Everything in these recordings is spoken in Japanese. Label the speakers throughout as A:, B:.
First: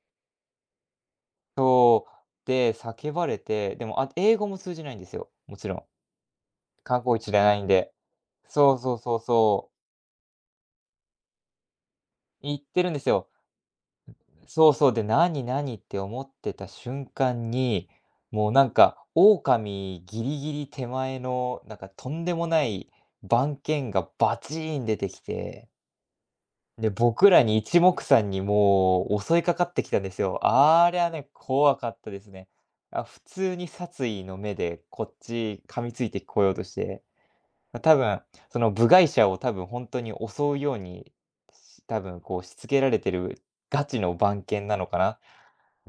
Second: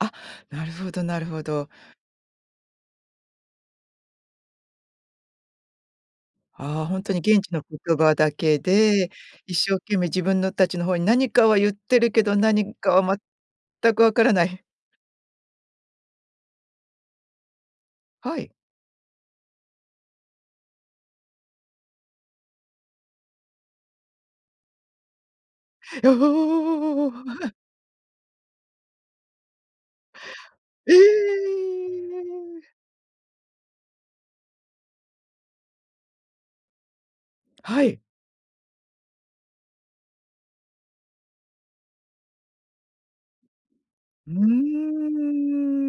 A: あ、なるほどなるほど。
B: そう。で、叫ばれて、でもあ、英語も通じないんですよ、もちろん。
A: ああ、ほ
B: 観
A: んと
B: 光
A: に
B: 地じ
A: 現
B: ゃ
A: 地
B: ない
A: の
B: んで。
A: 言葉だけ
B: そうそう
A: で、
B: そう
A: 一
B: そう。
A: 生懸命自分の達の方に何かは言ってるけど、
B: 言っ
A: 何
B: てる
A: か
B: んです
A: は
B: よ。
A: 全く分からな
B: ん、
A: い。
B: そうそう。で、なになにって思ってた瞬間に、
A: は
B: も
A: い。
B: うなんか、狼ギリギリ手前の、なんかとんでもない番犬がバチーン出てきて。
A: よ、お
B: で、
A: おおおおおおお。
B: 僕ら に一目散にもう襲いかかってきたんですよ。あ
A: え
B: りゃね、怖かったですね。
A: え。
B: あ、普通に殺意の目でこっち噛みついてこようとして。ま、
A: は
B: 多
A: い。
B: 分、その部外者を多分ほんとに襲うように、し多分こうしつけられてるガチの
A: う
B: 番犬なのかな。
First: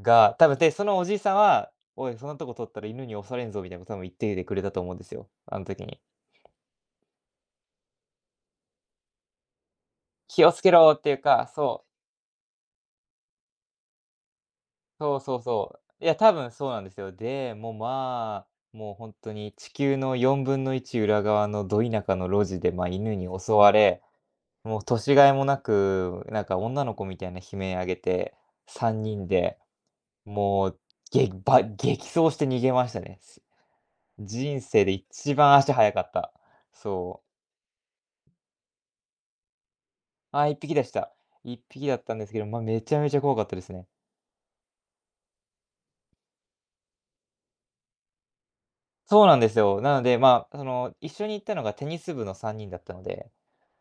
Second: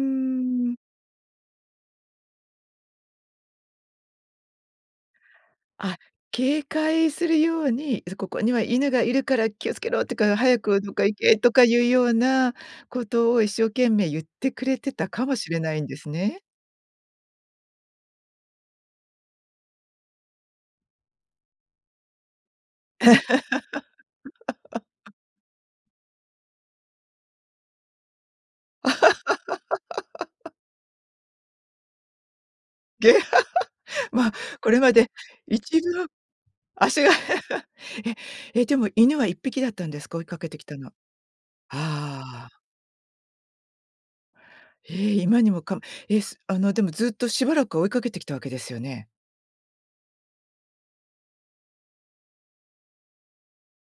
B: が多分、で、
A: ん。
B: そのおじさんは、「おい、そんなとこ通ったら犬に襲われんぞ」みたいなこと多分言っていてくれたと思うんですよ。あん時
A: あ、
B: に。
A: 警戒するように、そ「ここには犬がいるから気をつけろ」とか、
B: 「気を
A: 「早
B: つけ
A: くど
B: ろ」
A: っ
B: っ
A: か
B: てい
A: 行
B: う
A: け」
B: か、
A: とかい
B: そう。
A: うようなことを、一生懸命言ってくれてた
B: そう
A: か
B: そ
A: も
B: う
A: しれな
B: そ
A: いんで
B: う。い
A: す
B: や、多
A: ね。
B: 分そうなんですよ。で、もう、ま、もうほんとに地球の1/4裏側のド田舎の路地で、ま、犬に襲われ、もう 年甲斐もなく、なんか女の子みたいな悲鳴上げて、3人で、もう、げば激走して逃げました
A: げ。
B: ね。す
A: ま、
B: 人
A: これ
B: 生
A: ま
B: で
A: で
B: 一番
A: い
B: 足
A: ち
B: 速か
A: ど
B: った。
A: 足が
B: そう。
A: ええ、でも犬は1匹だったんですか、追いか
B: あ、
A: け
B: いっ
A: てき
B: ぴき
A: た
B: で
A: の。
B: した。1匹だったんですけど、
A: ああ。
B: ま、めちゃめちゃ怖かったですね。
A: ええ、今にもかえすあのでも、ずっとしばらく追いかけてきたわけですよね。
B: そうなんですよ。なので、ま、その、一緒に行ったのがテニス部の3人だったので、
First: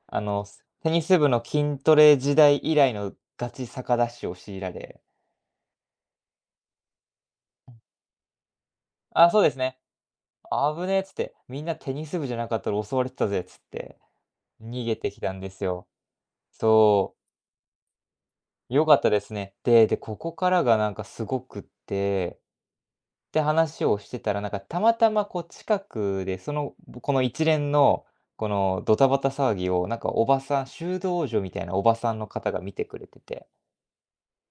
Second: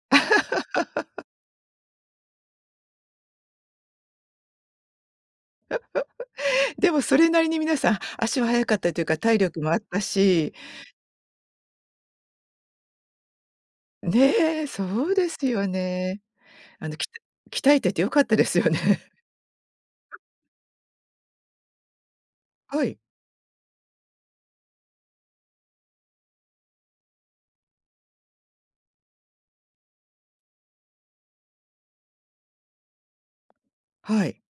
B: あのテニス 部の筋トレ時代以来のガチ坂ダッシュを強いられ。
A: でもそれなりに皆さん、足は速かったというか、
B: ああ、
A: 体
B: そうです
A: 力もあ
B: ね。
A: ったし。
B: 「あぶねえ」っつって、「みんなテニス部じゃなかったら襲われてたぜ」っつって、
A: ねえ、そ
B: 逃げて
A: う
B: き
A: で
B: たん
A: す
B: です
A: よ
B: よ。
A: ね。あの、きた
B: そう。
A: 鍛えてて良かったですよ
B: 良かった
A: ね。
B: ですね。でで、ここからがなんかすごくって。
A: はい。
B: て、話をしてたら、なんかたまたまこう近くで、そのぶこの一連の、このドタバタ騒ぎを、なんかおばさん修道女みたいなおばさんの方が見てくれてて
A: はい。